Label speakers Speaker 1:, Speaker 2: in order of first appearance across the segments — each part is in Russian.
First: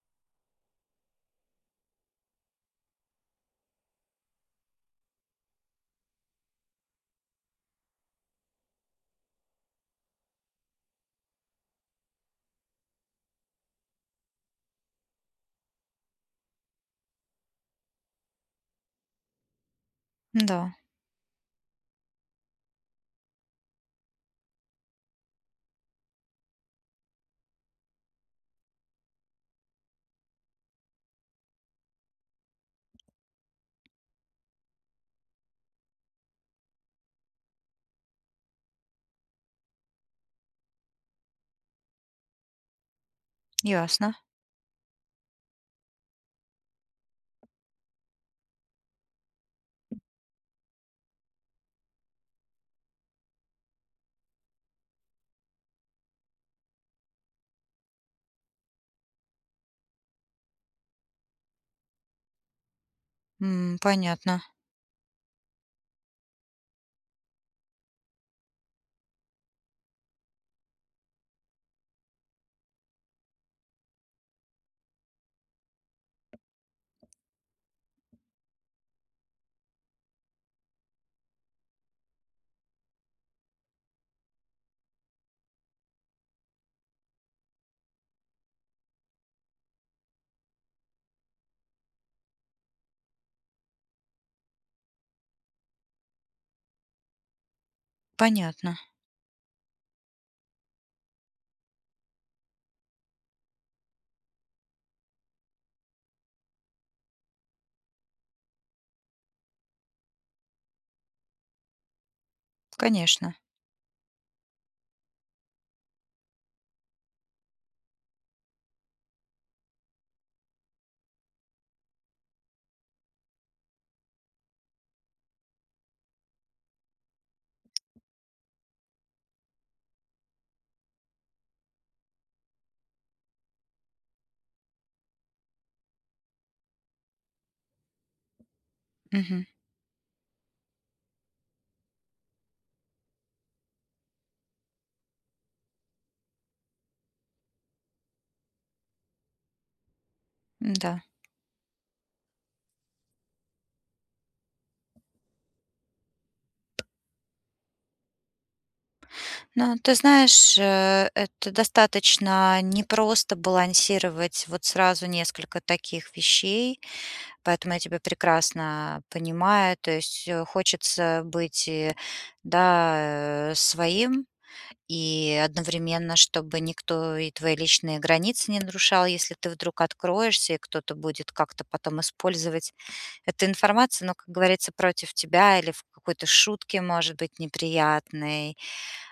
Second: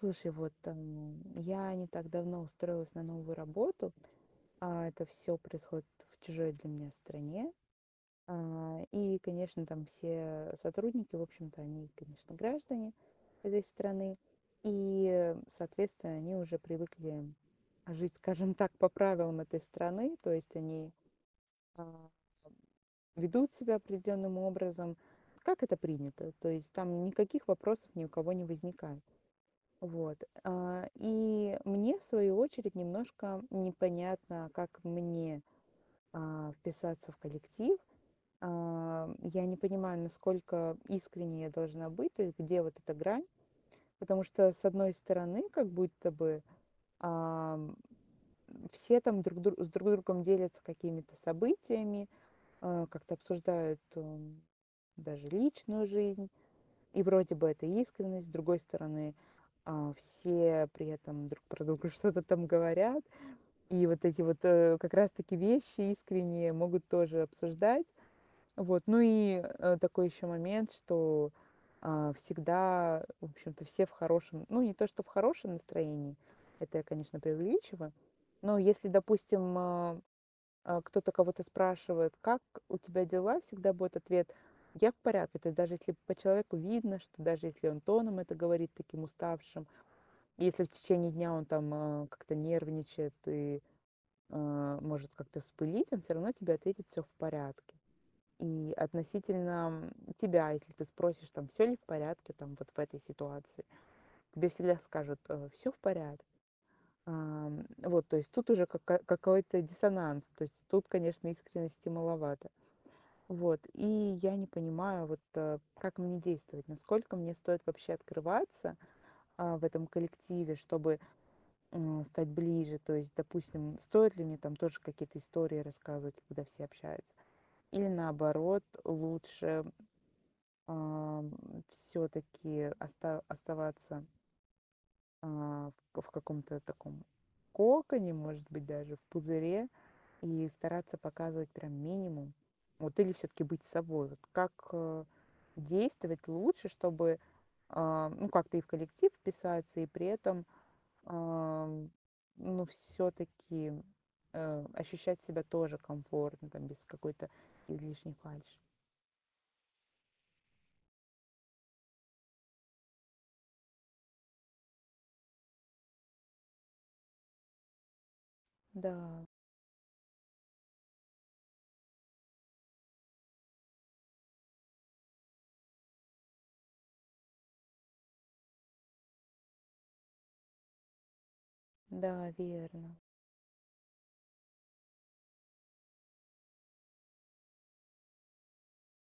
Speaker 1: Слушай, вот, эм, я не так давно устроилась на новую работу, а это всё происходит в чужой для меня стране. А, и, конечно, там все сотрудники, в общем-то, они, конечно, граждане этой страны. И, соответственно, они уже привыкли жить, скажем так, по правилам этой страны. То есть
Speaker 2: Да.
Speaker 1: они, ам, ведут себя определенным образом, как это принято. То есть там никаких вопросов ни у кого не возникает. Вот, а, и мне, в свою очередь, немножко непонятно, как мне, а, вписаться в коллектив. А, я не понимаю, насколько искренней я должна быть, то есть где вот эта грань.
Speaker 2: Ясно.
Speaker 1: Потому что, с одной стороны, как будто бы, ам, все там друг друг с друг другом делятся какими-то событиями, э, как-то обсуждают, м, даже личную жизнь. И вроде бы это искренность. С другой стороны, а, все при этом друг про друга что-то там говорят.
Speaker 2: М,
Speaker 1: И вот эти вот,
Speaker 2: понятно.
Speaker 1: э, как раз-таки, вещи искренние, могут тоже обсуждать. Вот, ну и, э, такой еще момент, что, а, всегда, в общем-то, все в хорошем ну, не то что в хорошем настроении, это я, конечно, преувеличиваю. Но если, допустим, а, а, кто-то кого-то спрашивает: "Как у тебя дела?" Всегда будет ответ: "Я в порядке". То есть даже если по человеку видно, что даже если он тоном это говорит таким уставшим, если в течение дня он там, э, как-то нервничает и, э, может как-то вспылить, он всё равно тебе ответит: "Всё в порядке". И
Speaker 2: Понятно.
Speaker 1: относительно, м, тебя, если ты спросишь, там, всё ли в порядке, там, вот в этой ситуации, тебе всегда скажут, э: "Всё в порядке". Ам, вот, то есть тут уже ка ка какой-то диссонанс, то есть тут, конечно, искренности маловато.
Speaker 2: Конечно.
Speaker 1: Вот, и я не понимаю вот, э, как мне действовать, насколько мне стоит вообще открываться, а, в этом коллективе, чтобы, м, стать ближе. То есть, допустим, стоит ли мне там тоже какие-то истории рассказывать, когда все общаются, или, наоборот, лучше, ам, всё-таки оста оставаться а, в в каком-то таком коконе, может быть, даже в
Speaker 2: Мгм.
Speaker 1: пузыре, и стараться показывать прям минимум. Вот или всё-таки быть собой? Вот как, а, действовать лучше, чтобы, а, ну, как-то и в коллектив вписаться, и при этом,
Speaker 2: М-да.
Speaker 1: а, ну, всё-таки, э, ощущать себя тоже комфортно там, без какой-то, излишней фальши?
Speaker 2: Ну, ты знаешь, э, это достаточно непросто балансировать вот сразу несколько таких вещей, поэтому я тебя прекрасно
Speaker 1: Да.
Speaker 2: понимаю. То есть, э, хочется быть и, да, э, своим, и одновременно чтобы никто и твои личные границы не нарушал, если ты вдруг откроешься и кто-то будет как-то потом
Speaker 1: Да,
Speaker 2: использовать
Speaker 1: верно.
Speaker 2: эту информацию, ну, как говорится, против тебя или в какой-то шутке, может быть, неприятной,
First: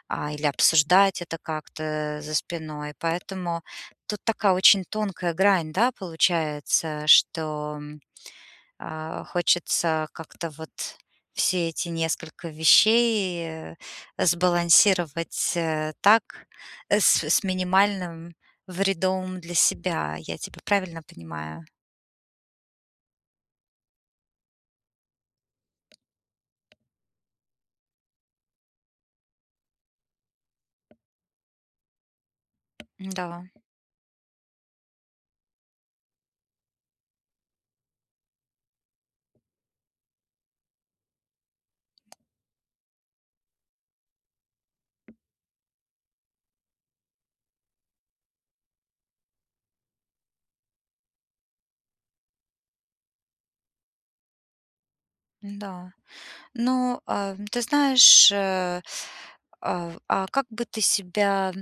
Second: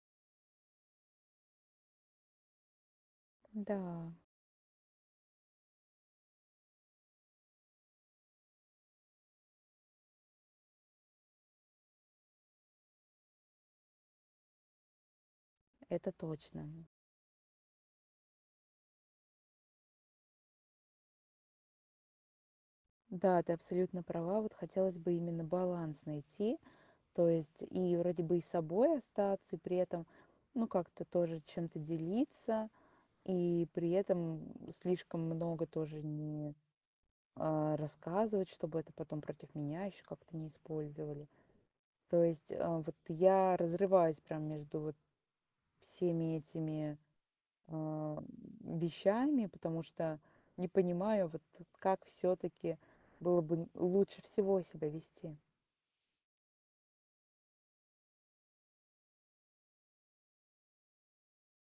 Speaker 2: а, или обсуждать это как-то за спиной. Поэтому
Speaker 1: Да.
Speaker 2: тут такая очень тонкая грань, да, получается, что, а, хочется как-то вот все эти несколько вещей сбалансировать, э,
Speaker 1: Это
Speaker 2: так,
Speaker 1: точно.
Speaker 2: с с минимальным вредом для себя. Я тебя правильно понимаю?
Speaker 1: Да, ты абсолютно права. Вот хотелось бы именно баланс найти. То есть, и вроде бы и собой остаться, и при этом, ну, как-то тоже чем-то делиться,
Speaker 2: Да.
Speaker 1: и при этом, м, слишком много тоже не а рассказывать, чтобы это потом против меня еще как-то не использовали. То есть, э, вот я разрываюсь прям между вот всеми этими, а, вещами, потому что не понимаю, вот, как все-таки было бы лучше всего себя вести.
Speaker 2: Да, но, а, ты знаешь, э а а как бы ты себя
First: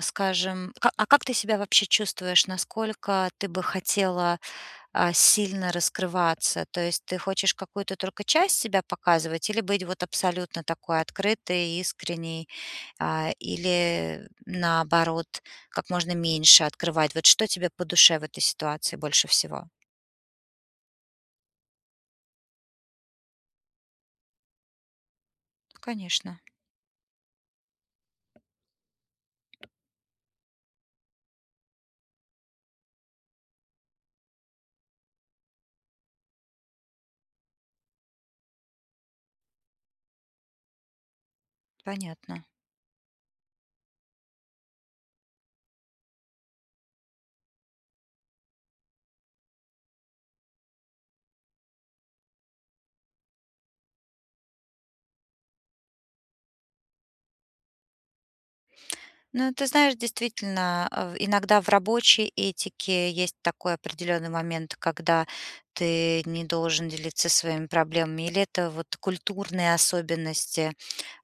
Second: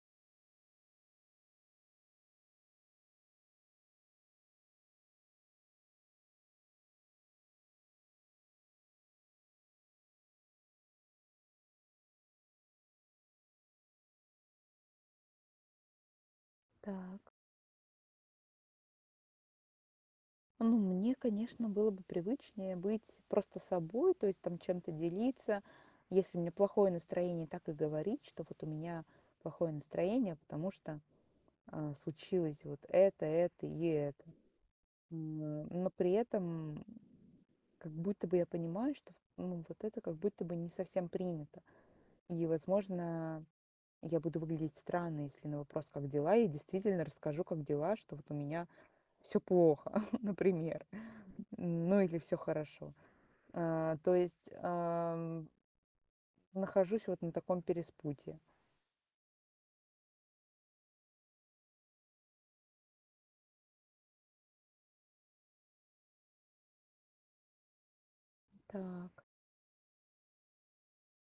Speaker 2: скажем, ка а как ты себя вообще чувствуешь, насколько ты бы хотела, а, сильно раскрываться? То есть ты хочешь какую-то только часть себя показывать или быть вот абсолютно такой открытой, искренней, а, или, наоборот, как можно меньше открывать? Вот
Speaker 1: Так.
Speaker 2: что тебе по душе в этой ситуации больше всего?
Speaker 1: Ну, мне, конечно, было бы привычнее быть просто собой, то есть там чем-то делиться. Если
Speaker 2: Конечно.
Speaker 1: у меня плохое настроение, так и говорить, что вот у меня плохое настроение, потому что, а, случилось вот это, это и это. М но при этом как будто бы я понимаю, что ну, вот это как будто бы не совсем принято.
Speaker 2: Понятно.
Speaker 1: И, возможно, я буду выглядеть странно, если на вопрос: "Как дела?" Я действительно расскажу, как дела, что вот у меня всё плохо, например. Ну, или всё хорошо. А то есть, ам Нахожусь вот на таком перепутье.
Speaker 2: Ну, ты знаешь, действительно, э, в иногда в рабочей этике есть такой определённый момент, когда ты не должен делиться своими проблемами, или это вот
Speaker 1: Так.
Speaker 2: культурные особенности,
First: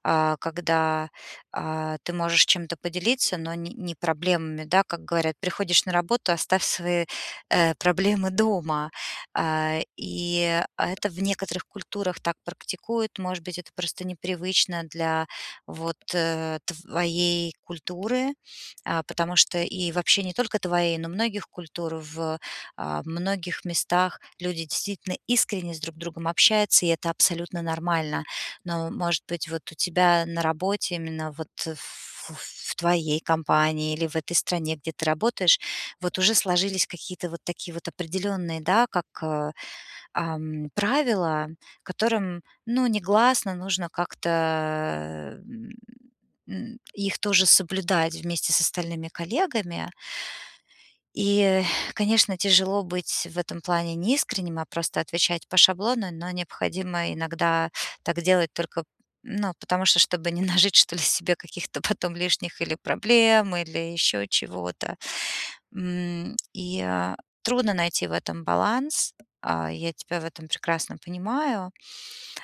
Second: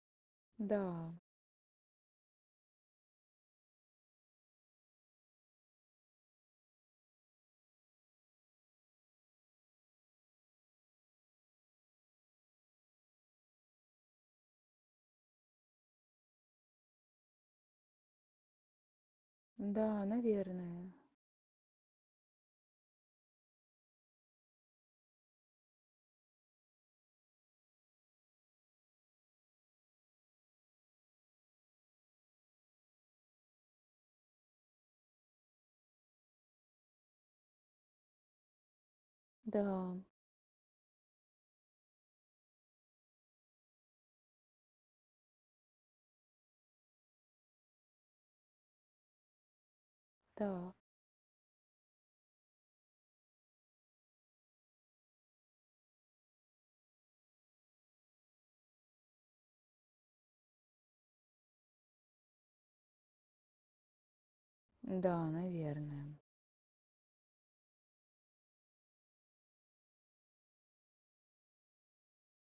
Speaker 2: а, когда,
Speaker 1: Да.
Speaker 2: а, ты можешь чем-то поделиться, но н не проблемами, да, как говорят: "Приходишь на работу- оставь свои, э, проблемы дома". А, и это в некоторых культурах так практикуют, может быть, это просто непривычно для, вот, э, твоей культуры, а, потому что, и
Speaker 1: Да,
Speaker 2: вообще не только
Speaker 1: наверное.
Speaker 2: твоей, но многих культур в, э, многих местах. Люди действительно искренне друг с другом общаются, и это абсолютно нормально. Но может быть, вот у тебя на работе, именно вот ф в в твоей компании или в этой стране, где ты работаешь, вот уже сложились какие-то вот такие вот определённые, да, как, э
Speaker 1: Да.
Speaker 2: эм правила, которым, ну, негласно нужно как-то, э м м их тоже соблюдать вместе с остальными коллегами.
Speaker 1: Да.
Speaker 2: И, конечно, тяжело быть в этом плане неискренним, а просто отвечать по шаблону, но необходимо иногда так делать только ну, потому что, чтобы не нажить, что ли, себе каких-то потом лишних или проблем, или ещё чего-то.
Speaker 1: Н-да, наверное.
Speaker 2: М и, э, трудно найти в этом баланс, а, я тебя в этом прекрасно понимаю.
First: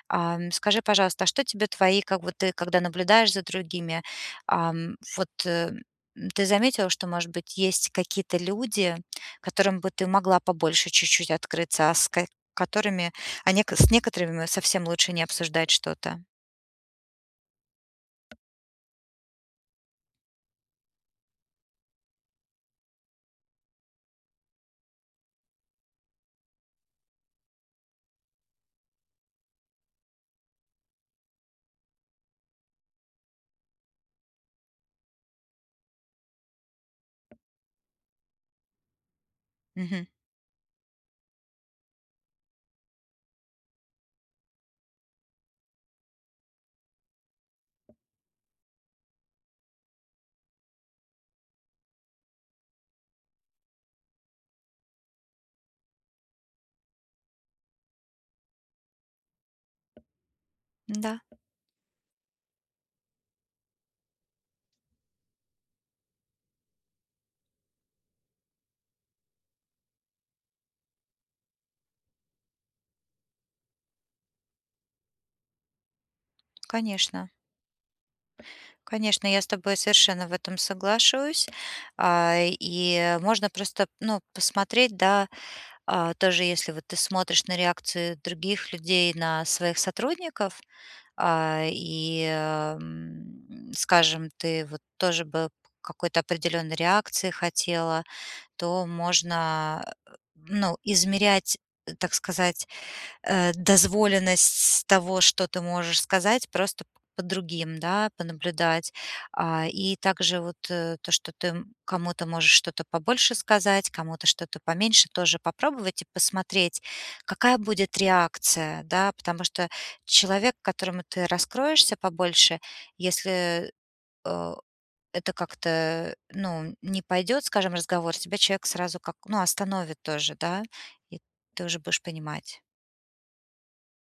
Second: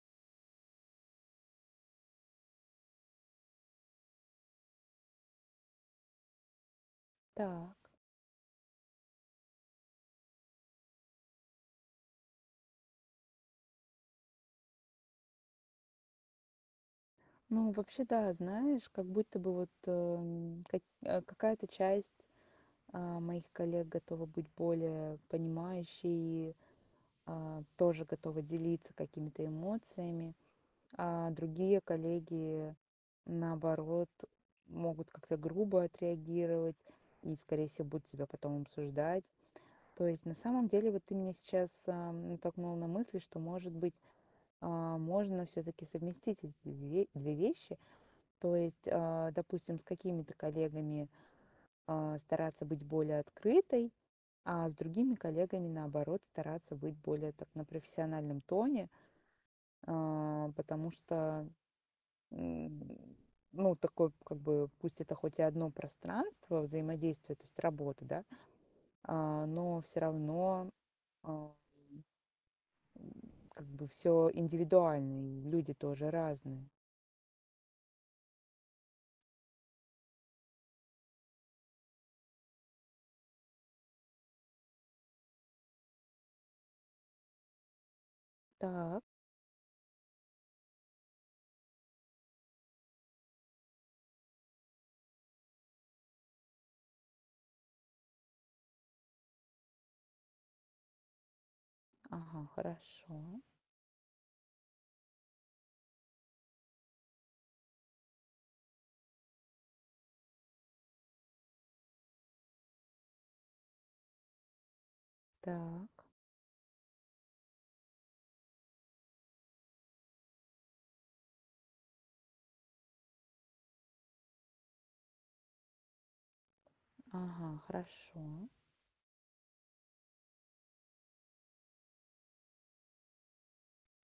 Speaker 2: Ам, скажи, пожалуйста, а что тебе твои как бы ты, когда наблюдаешь за другими, ам, вот ты заметила, что, может быть, есть
Speaker 1: Так.
Speaker 2: какие-то люди, которым бы ты могла побольше чуть-чуть открыться, а с ка которыми, а нек с некоторыми совсем лучше не обсуждать что-то?
Speaker 1: Ну, вообще, да, знаешь, как будто бы вот, э м как э, какая-то часть, а, моих коллег готова быть более понимающей, а, тоже готовы делиться какими-то эмоциями. А другие коллеги, наоборот, могут как-то грубо отреагировать и, скорее всего, будут тебя потом обсуждать. То
Speaker 2: Мгм.
Speaker 1: есть, на самом деле, вот ты меня сейчас, ам, натолкнула на мысль, что, может быть, а, можно всё-таки совместить эт эти 2 2 вещи. То есть, а, допустим, с какими-то коллегами, а, стараться быть более открытой, а с другими коллегами, наоборот, стараться быть более так, на профессиональном тоне. А потому
Speaker 2: Да.
Speaker 1: что, м м ну, такой, как бы, пусть это хоть и 1 пространство взаимодействия, то есть работа, да, а, но всё равно ам М как бы всё индивидуально, и люди тоже разные.
Speaker 2: Конечно. Конечно, я с тобой совершенно в этом соглашусь, а, и можно просто ну, посмотреть, да, а, тоже если вот ты смотришь на реакции других
Speaker 1: Да.
Speaker 2: людей на своих сотрудников, а, и м м скажем, ты вот тоже бы к какой-то определённой реакции хотела, то можно, э ну, измерять, так
Speaker 1: Ага,
Speaker 2: сказать,
Speaker 1: хорошо.
Speaker 2: э, дозволенность того, что ты можешь сказать, просто п по другим, да, понаблюдать. А, и также вот, э, то, что ты кому-то можешь что-то побольше сказать, кому-то что-то поменьше тоже попробовать и
Speaker 1: Так.
Speaker 2: посмотреть, какая будет реакция. Да, потому что человек, которому ты раскроешься побольше, если, э это как-то ну, не пойдет,
Speaker 1: Ага,
Speaker 2: скажем, разговор, тебя
Speaker 1: хорошо.
Speaker 2: человек сразу как ну, остановит тоже, да, и ты уже будешь понимать.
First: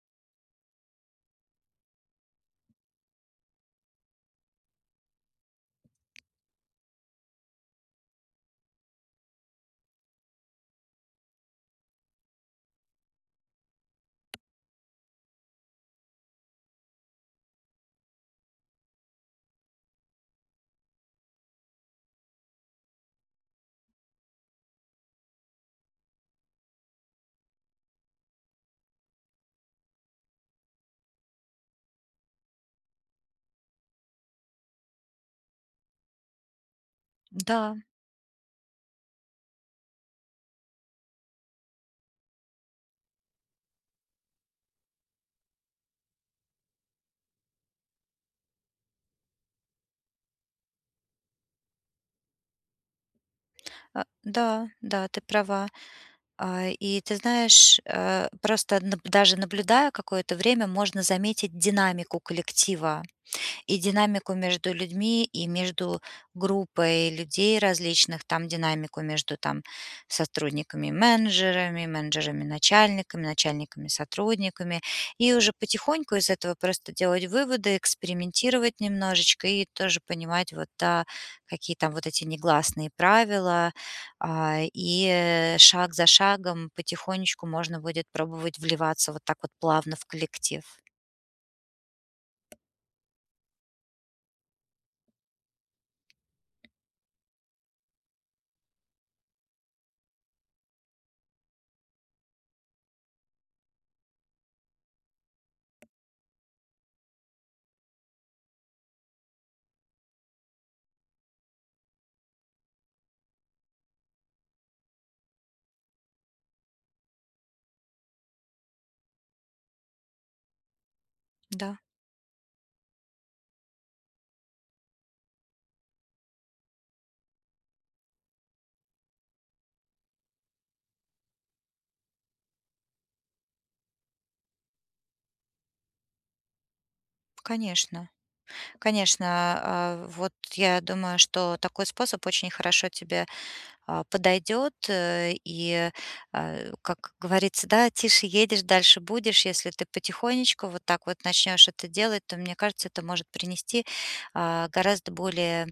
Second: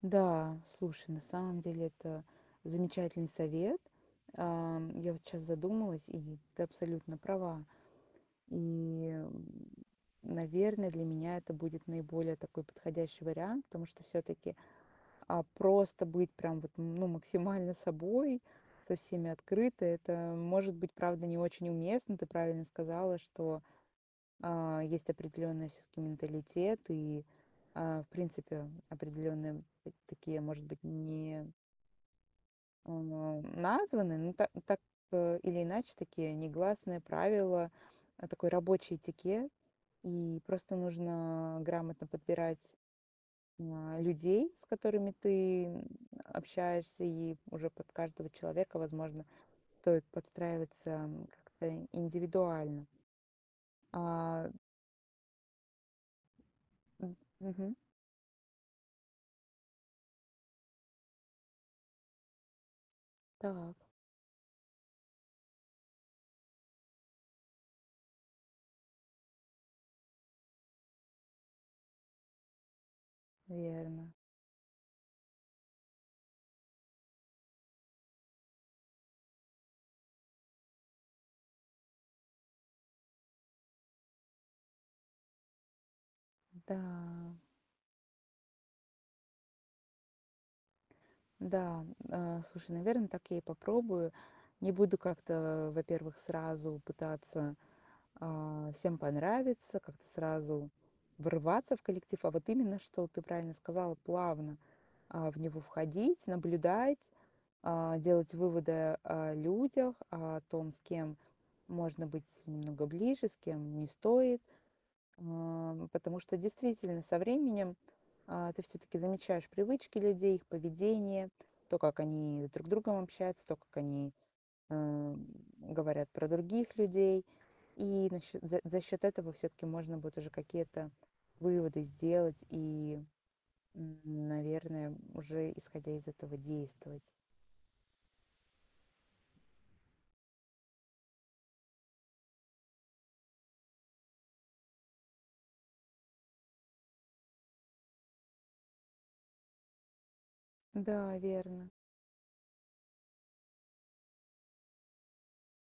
Speaker 1: Да, слушай, на самом деле это замечательный совет. Ам, я вот щас задумалась, и ведь ты абсолютно права. И, м, наверно, для меня это будет наиболее такой подходящий вариант, потому что всё-таки, а, просто быть прям вот, ну, максимально собой, со всеми открыто- это, может быть, правда, не очень уместно. Ты правильно сказала, что, а, есть определённый всё-таки менталитет и, а, в принципе, определённые та такие, может быть, не эм, эм, названые, ну та так, э, или иначе такие негласные правила,
Speaker 2: Н-да.
Speaker 1: э, такой рабочий этикет. И просто нужно грамотно подбирать, м, а, людей, с которыми ты, м, общаешься, и уже под каждого человека, возможно, стоит подстраиваться как-то индивидуально.
Speaker 2: А,
Speaker 1: А
Speaker 2: да, да, ты права. А, и ты
Speaker 1: М. Мгм.
Speaker 2: знаешь, э, просто наб даже наблюдая какое-то время, можно заметить динамику коллектива,
Speaker 1: Так.
Speaker 2: и динамику между людьми, и между группой людей различных, там динамику между, там, сотрудниками-менеджерами, менеджерами-начальниками,
Speaker 1: Верно.
Speaker 2: начальниками-сотрудниками. И уже потихоньку из этого просто делать выводы, экспериментировать немножечко и тоже понимать вот, да, какие там вот эти негласные правила, а, и, э, шаг за шагом
Speaker 1: Н-да.
Speaker 2: потихонечку можно будет пробовать вливаться вот так вот плавно в коллектив.
Speaker 1: Да, э, слушай, наверно, так я и попробую. Не буду как-то, во-первых, сразу пытаться, а, всем понравиться, как-то сразу врываться в коллектив, а вот именно, что, ты правильно сказала, плавно, а, в него входить, наблюдать, а, делать выводы о людях, о том, с кем можно быть немного ближе, с кем не стоит. Ам, потому что действительно со временем, а, ты всё-таки замечаешь привычки людей, их поведение,
Speaker 2: Да.
Speaker 1: то, как они друг с другом общаются, то, как они, ам, говорят про других людей. И на счёт за за счёт этого всё-таки можно будет уже какие-то выводы сделать и, м, н наверное, уже, исходя из этого, действовать.
Speaker 2: Конечно. Конечно, а, а вот я думаю, что такой способ очень хорошо тебе, а, подойдет, э, и, а, как говорится, да: тише едешь, дальше будешь. Если ты потихонечку вот так
Speaker 1: Да,
Speaker 2: вот начнёшь
Speaker 1: верно.
Speaker 2: это делать, то, мне кажется, это может принести, а, гораздо более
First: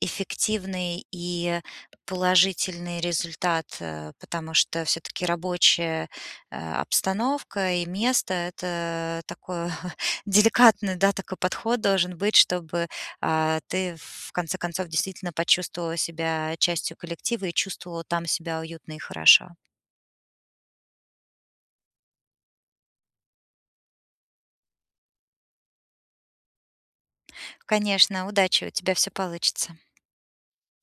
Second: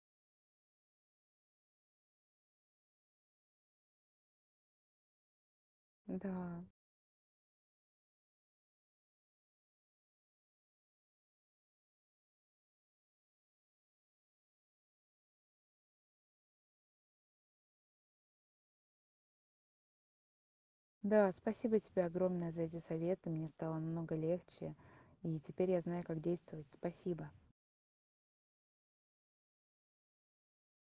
Speaker 2: эффективный и положительный результат, э, потому что всё-таки рабочая,
Speaker 1: Да.
Speaker 2: э, обстановка и место- это такое деликатный, да, такой подход должен быть, чтобы, а, ты в конце концов действительно почувствовала себя частью коллектива и чувствовала там себя уютно и хорошо.
Speaker 1: Да, спасибо тебе огромное за эти советы. Мне стало намного легче. И теперь я знаю как действовать. Спасибо.
Speaker 2: Конечно. Удачи. У тебя всё получится.